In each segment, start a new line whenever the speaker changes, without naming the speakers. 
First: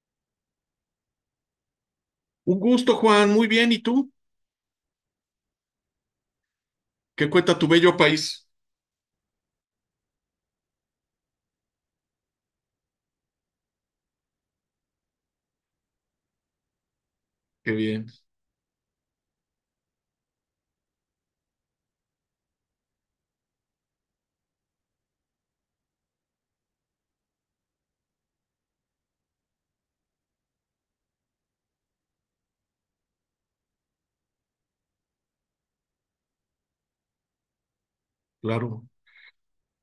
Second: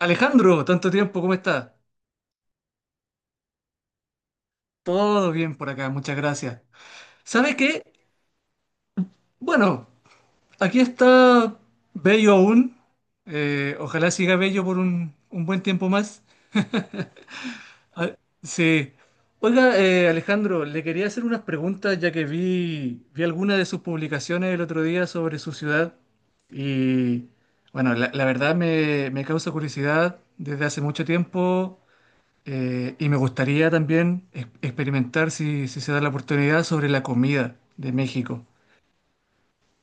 Alejandro, tanto tiempo, ¿cómo estás?
Un gusto, Juan. Muy bien. ¿Y tú?
Todo bien por acá, muchas gracias.
¿Qué
¿Sabes
cuenta tu
qué?
bello país?
Bueno, aquí está bello aún. Ojalá siga bello por un buen tiempo más.
Qué bien,
Sí. Oiga, Alejandro, le quería hacer unas preguntas ya que vi algunas de sus publicaciones el otro día sobre su ciudad y, bueno, la verdad me causa curiosidad desde hace mucho tiempo. Y me gustaría también experimentar, si se da la oportunidad, sobre la comida de México.
claro.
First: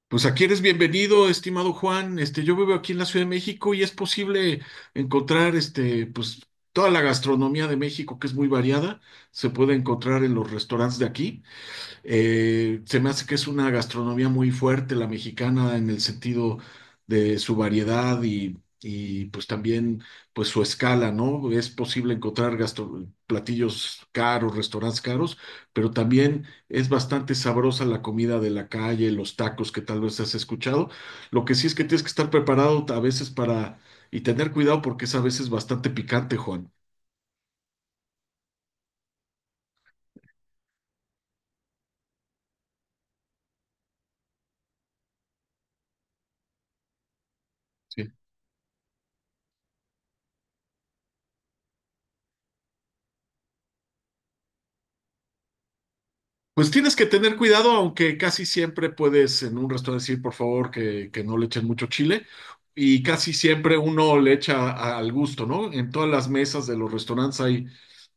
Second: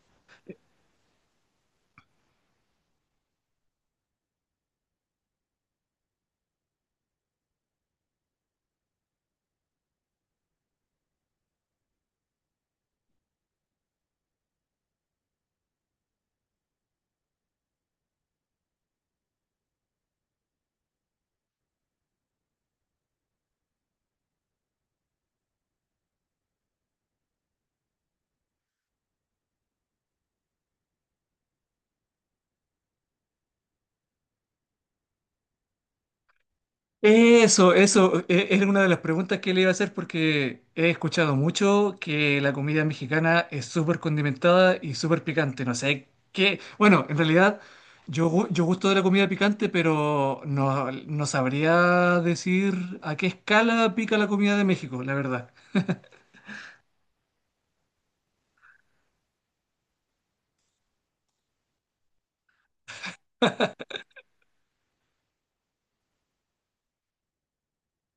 Pues aquí eres bienvenido, estimado Juan. Yo vivo aquí en la Ciudad de México y es posible encontrar, pues toda la gastronomía de México, que es muy variada, se puede encontrar en los restaurantes de aquí. Se me hace que es una gastronomía muy fuerte la mexicana en el sentido de su variedad y pues también pues su escala, ¿no? Es posible encontrar platillos caros, restaurantes caros, pero también es bastante sabrosa la comida de la calle, los tacos que tal vez has escuchado. Lo que sí es que tienes que estar preparado a veces para y tener cuidado porque es a veces bastante picante, Juan.
Era una de las preguntas que le iba a hacer porque he escuchado mucho que la comida mexicana es súper condimentada y súper picante. No sé qué. Bueno, en realidad
Sí.
yo gusto de la comida picante, pero no, no sabría decir a qué escala pica la comida de México, la verdad.
Pues tienes que tener cuidado, aunque casi siempre puedes en un restaurante decir, por favor, que no le echen mucho chile. Y casi siempre uno le echa al gusto, ¿no? En todas las mesas de los restaurantes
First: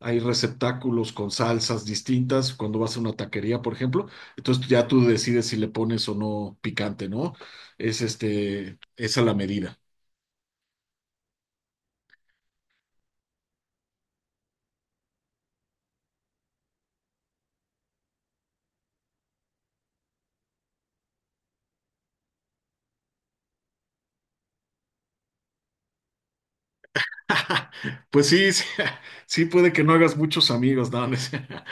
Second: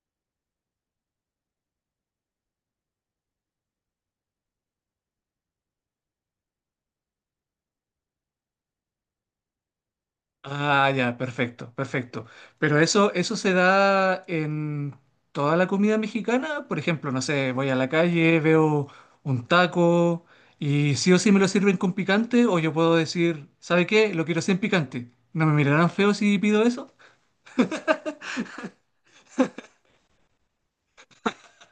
hay receptáculos con salsas distintas cuando vas a una taquería, por ejemplo. Entonces ya tú decides si le pones o no picante, ¿no? Es esa la medida.
Ah, ya, perfecto, perfecto. Pero eso se da en toda la comida mexicana. Por ejemplo, no sé, voy a la calle, veo un taco y sí o sí me lo sirven con picante o yo puedo decir, ¿sabe qué? Lo quiero sin picante. ¿No me mirarán feo si pido eso?
Pues sí, sí, sí puede que no hagas muchos amigos, ¿no?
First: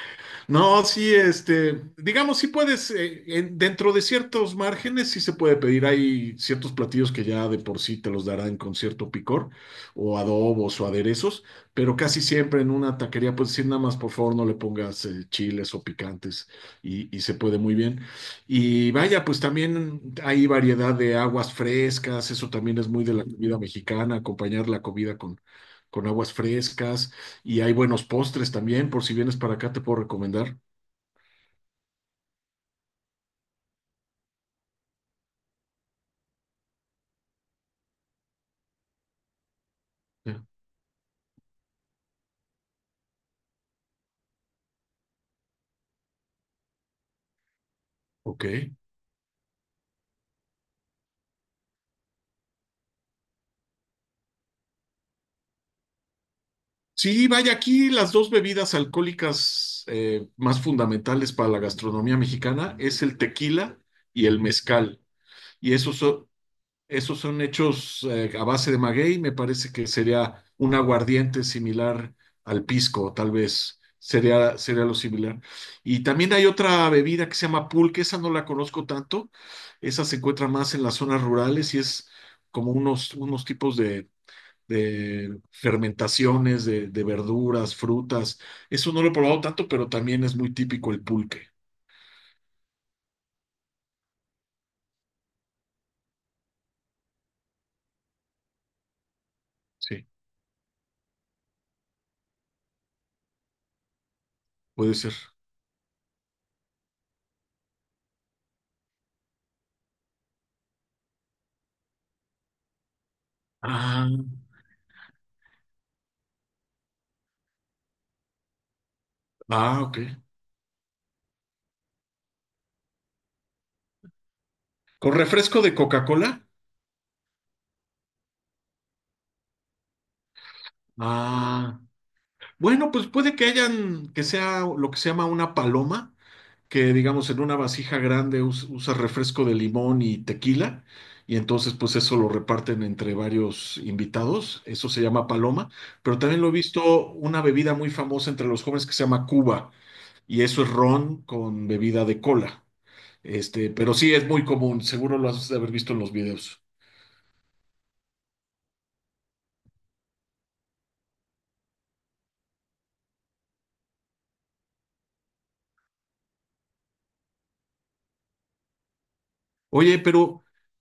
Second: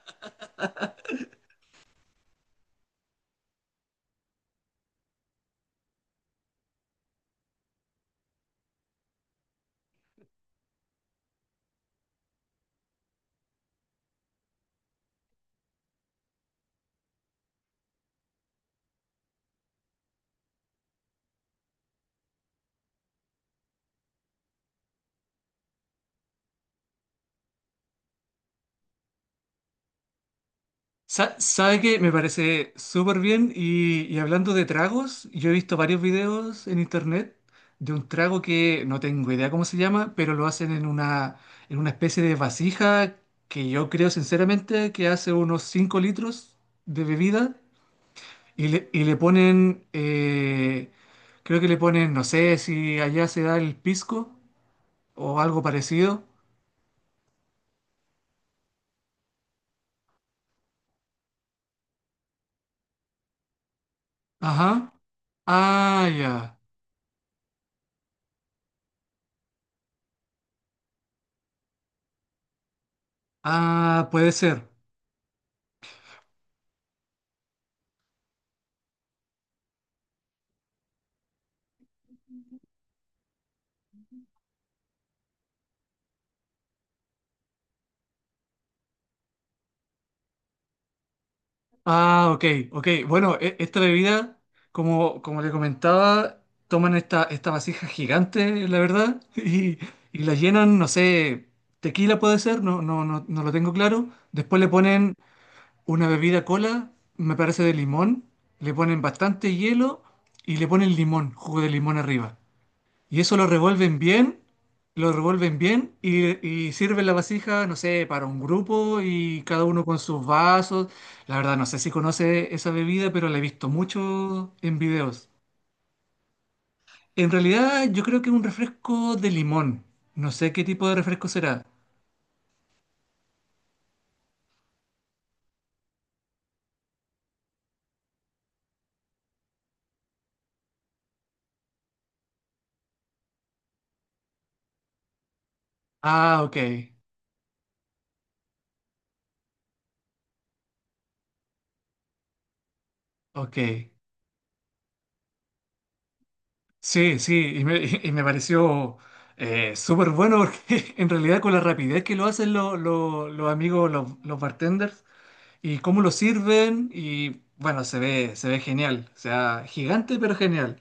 No, sí, digamos, sí puedes, dentro de ciertos márgenes, sí se puede pedir. Hay ciertos platillos que ya de por sí te los darán con cierto picor, o adobos o aderezos, pero casi siempre en una taquería puedes decir nada más, por favor, no le pongas chiles o picantes, y se puede muy bien. Y vaya, pues también hay variedad de aguas frescas, eso también es muy de la comida mexicana, acompañar la comida con aguas frescas. Y hay buenos postres también, por si vienes para acá, te puedo recomendar.
¿Sabe que me parece súper bien? Y hablando de tragos, yo he visto varios videos en internet de un trago que no tengo idea cómo se llama, pero
Ya.
lo hacen en en una especie de vasija que yo creo sinceramente que hace unos 5 litros de bebida y
Ok.
y le ponen, creo que le ponen, no sé si allá se da el pisco o algo parecido.
Sí, vaya, aquí las dos bebidas alcohólicas más fundamentales para la gastronomía mexicana es el tequila y el
Ajá.
mezcal. Y esos
Ah,
son-
ya.
Esos son hechos a base de maguey, me parece que sería un aguardiente similar al pisco, tal vez
Ah, puede ser.
sería lo similar. Y también hay otra bebida que se llama pulque, esa no la conozco tanto, esa se encuentra más en las zonas rurales y es como unos tipos de fermentaciones de verduras, frutas. Eso no lo he probado tanto, pero también es muy típico el pulque.
Ah, ok, ok. Bueno, esta bebida, como le comentaba, toman esta vasija gigante, la verdad,
Sí,
y la llenan, no sé, tequila puede ser, no, no, no, no lo tengo claro. Después le
puede ser.
ponen una bebida cola, me parece de limón, le ponen bastante hielo y le ponen limón, jugo de limón arriba. Y eso
Ah,
lo revuelven bien y sirven la vasija, no sé, para un grupo y cada
ah,
uno con
ok.
sus vasos. La verdad, no sé si conoce esa bebida, pero la he visto mucho en
¿Con
videos.
refresco de Coca-Cola?
En realidad, yo creo que es un refresco de limón. No sé qué tipo de refresco será.
Ah, bueno, pues puede que hayan, que sea lo que se llama una paloma, que digamos en una vasija grande usa refresco de limón y tequila, y entonces pues eso lo reparten entre varios invitados, eso se llama paloma, pero también
Ah,
lo he
ok,
visto una bebida muy famosa entre los jóvenes que se llama Cuba, y eso es ron con bebida de cola.
ok.
Pero sí es muy común, seguro lo has de haber visto en los videos.
Sí, sí, y me, y me pareció súper bueno porque en realidad con la rapidez que lo hacen los amigos, los bartenders, y cómo lo sirven y bueno, se ve genial, o sea,
Oye,
gigante pero
pero
genial.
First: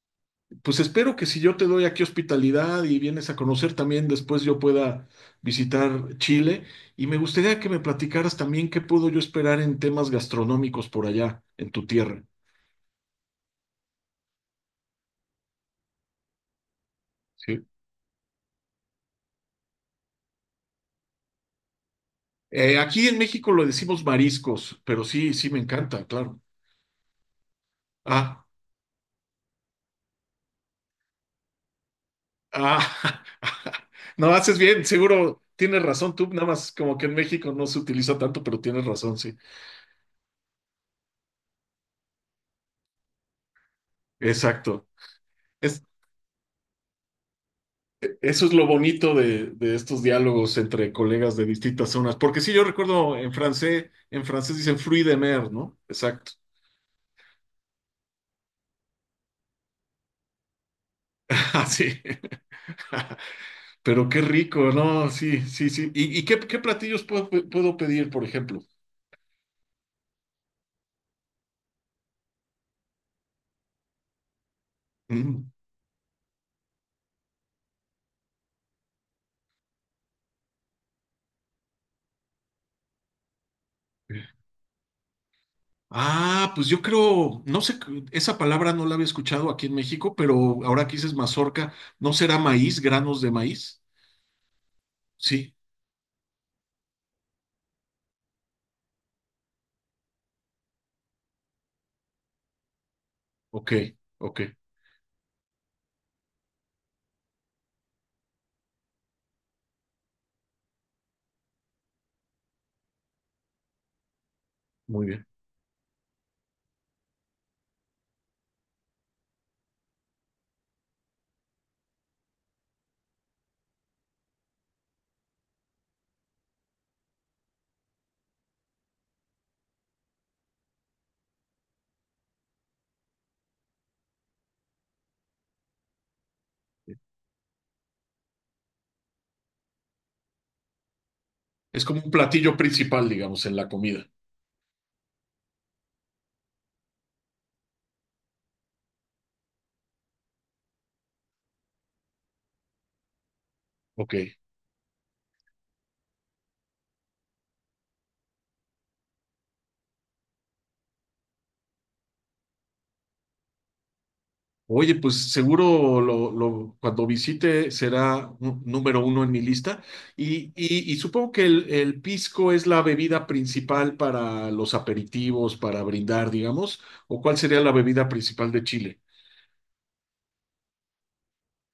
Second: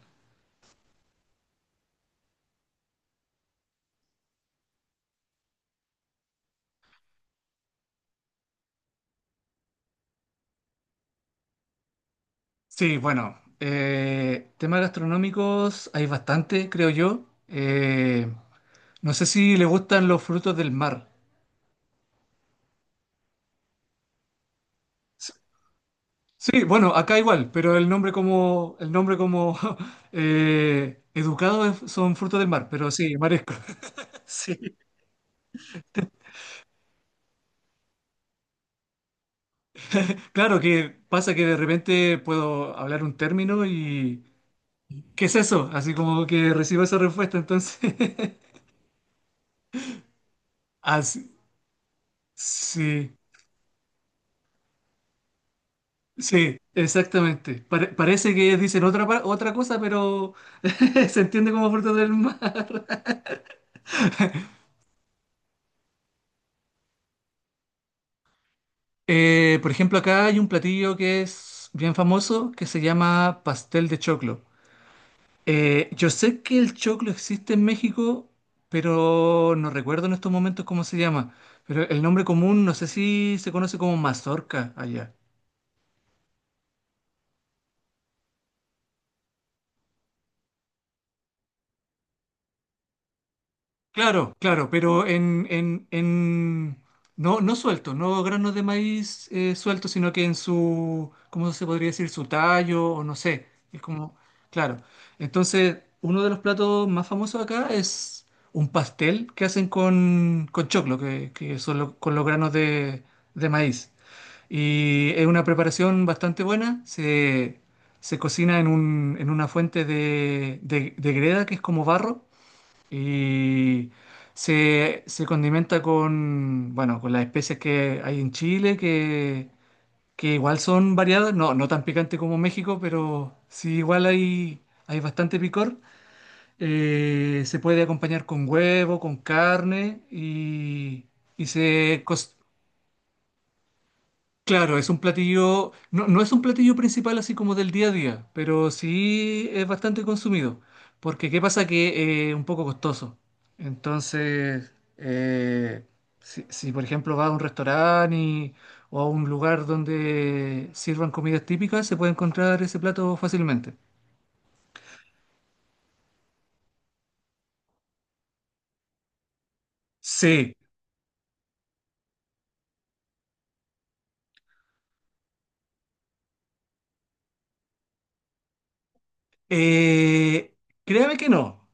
Pues espero que si yo te doy aquí hospitalidad y vienes a conocer también, después yo pueda visitar Chile. Y me gustaría que me platicaras también qué puedo yo esperar en temas gastronómicos por allá, en tu tierra.
Sí, bueno, temas gastronómicos hay bastante, creo yo.
Sí.
No sé si le gustan los frutos del mar.
Aquí en México lo decimos mariscos, pero sí,
S-
sí me encanta, claro.
Sí, bueno, acá igual, pero
Ah,
el nombre como educado son frutos del mar, pero sí,
ah,
marisco.
no, haces
Sí.
bien, seguro tienes razón tú, nada más como que en México no se utiliza tanto, pero tienes razón, sí.
Claro que pasa que de repente puedo hablar un término y
Exacto.
¿qué es eso?
Es,
Así como que recibo esa respuesta, entonces.
eso es lo bonito de estos diálogos entre
Así,
colegas de distintas zonas, porque sí, yo
sí,
recuerdo en francés dicen fruit de mer, ¿no?
sí,
Exacto.
sí, exactamente. Parece que ellos dicen otra, otra cosa, pero se entiende como fruta
Así.
del mar.
Pero qué rico, ¿no? Sí, sí, sí. ¿Y qué platillos puedo pedir, por ejemplo?
Por ejemplo, acá hay un platillo que es bien famoso que se llama pastel de choclo.
Mm.
Yo sé que el choclo existe en México, pero no recuerdo en estos momentos cómo se llama. Pero el nombre común, no sé si se conoce como mazorca allá.
Ah, pues yo creo, no sé, esa palabra no la había escuchado aquí en México, pero ahora que dices mazorca, ¿no será maíz, granos de maíz?
Claro, claro, pero
Sí,
no, no suelto, no granos de maíz suelto, sino que en su, ¿cómo se podría decir? Su tallo, o no sé.
ok,
Es como,
ok,
claro. Entonces, uno de los platos más famosos acá es un pastel que hacen con choclo, que con los granos de maíz.
muy
Y es
bien.
una preparación bastante buena. Se cocina en un, en una fuente de, de greda, que es como barro y se condimenta con, bueno, con las especias que hay en Chile, que igual son variadas, no, no tan picante como México, pero sí igual hay, hay bastante picor. Se puede acompañar con huevo, con carne y, y
Es como
se,
un
cos-
platillo principal, digamos, en la comida.
Claro, es un platillo, no, no es un platillo principal así como del día a día, pero sí es bastante consumido, porque qué pasa que es un poco costoso.
Ok.
Entonces, si, si, por ejemplo vas a un restaurante o a un lugar donde sirvan comidas típicas, se puede encontrar ese plato fácilmente.
Oye, pues seguro cuando visite será número uno en mi lista. Y,
Sí,
y- y supongo que el pisco es la bebida principal para los aperitivos, para brindar, digamos. ¿O cuál sería la bebida principal de Chile?
eh, créame que no.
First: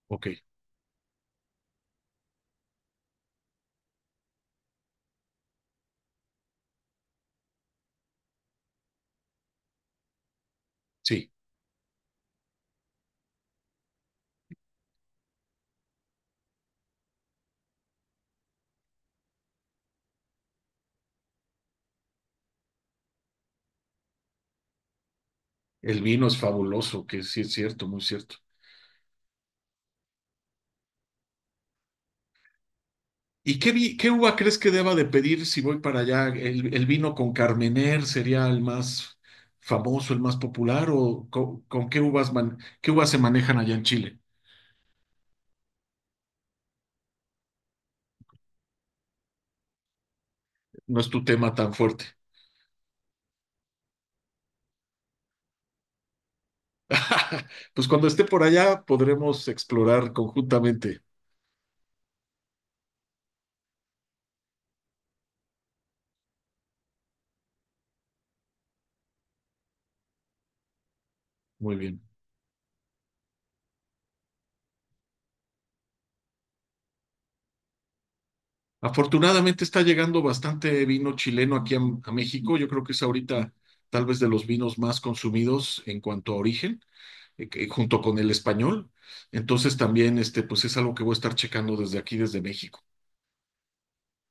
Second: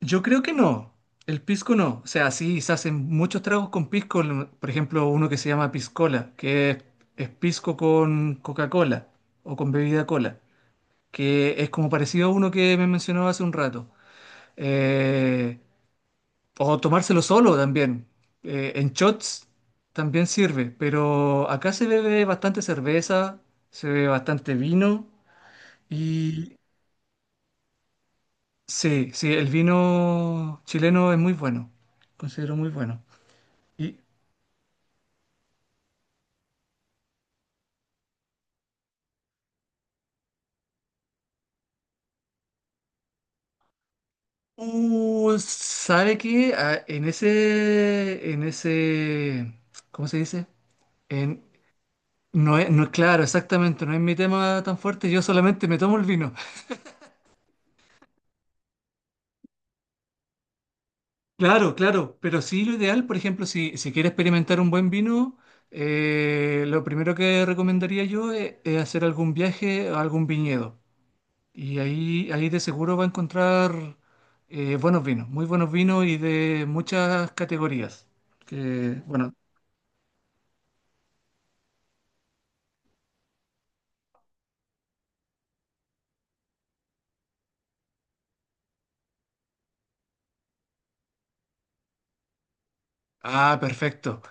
Yo
Ok,
creo que no. El pisco no. O sea, sí, se hacen muchos tragos con pisco. Por ejemplo, uno que se llama piscola, es pisco con Coca-Cola o con bebida cola,
sí.
que es como parecido a uno que me mencionaba hace un rato. Eh, o tomárselo solo también. En shots también sirve, pero acá se bebe bastante cerveza, se bebe bastante vino
El vino es
y
fabuloso, que sí es cierto, muy cierto.
sí, sí, el vino chileno es muy bueno. Considero muy bueno.
¿Y qué,
Y,
qué uva crees que deba de pedir si voy para allá? El vino con Carmener sería el más famoso, el más popular? ¿O qué uvas qué uvas se manejan allá en Chile?
¿sabe qué? Ah, en ese, ¿cómo se dice?
No es tu
En,
tema tan fuerte.
no es, no, claro, exactamente, no es mi tema tan fuerte, yo solamente me tomo el vino.
Pues cuando esté por allá podremos explorar conjuntamente.
Claro, claro, pero sí lo ideal, por ejemplo, si quiere experimentar un buen vino, lo primero que recomendaría yo es hacer algún viaje a algún viñedo.
Muy
Y
bien.
ahí de seguro va a encontrar buenos vinos, muy buenos vinos y de muchas categorías. Que, bueno,
Afortunadamente está llegando bastante vino chileno aquí a México. Yo creo que es ahorita tal vez de los vinos más consumidos en cuanto a origen. Junto con el español. Entonces también, pues es algo que voy a estar checando desde aquí, desde México.
ah, perfecto.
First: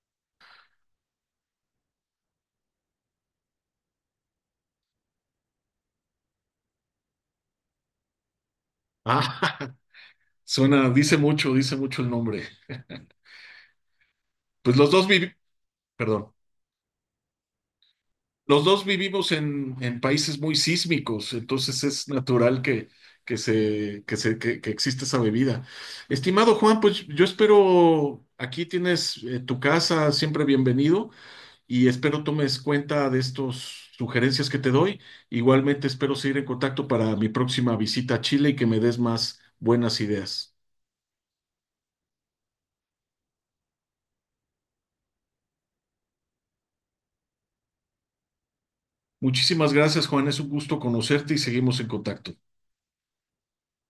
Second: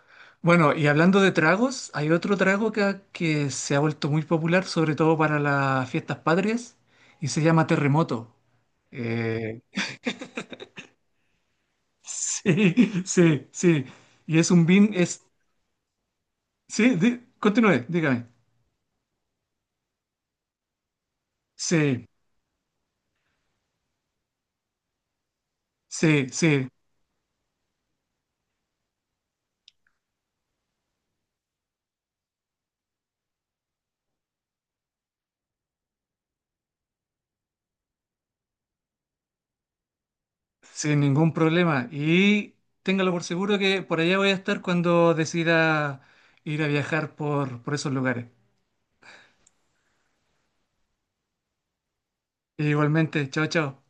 Bueno, y hablando de tragos, hay otro trago que se ha vuelto muy popular, sobre todo para las fiestas patrias, y se llama terremoto. Eh,
Ah, suena, dice mucho el nombre.
sí, sí, sí. Y es
Pues
es,
perdón,
sí, continúe, dígame.
los dos vivimos en países muy sísmicos, entonces
Sí,
es natural que, que exista esa bebida.
sí,
Estimado
sí,
Juan, pues yo espero, aquí tienes tu casa, siempre bienvenido. Y espero tomes cuenta de estas sugerencias que te doy. Igualmente espero seguir en contacto para mi próxima visita a Chile y que me des más buenas ideas.
sin ningún problema. Y téngalo por seguro que por allá voy a estar cuando decida ir a viajar por esos lugares.
Muchísimas gracias, Juan. Es un gusto conocerte y seguimos en contacto.
Igualmente, chao, chao.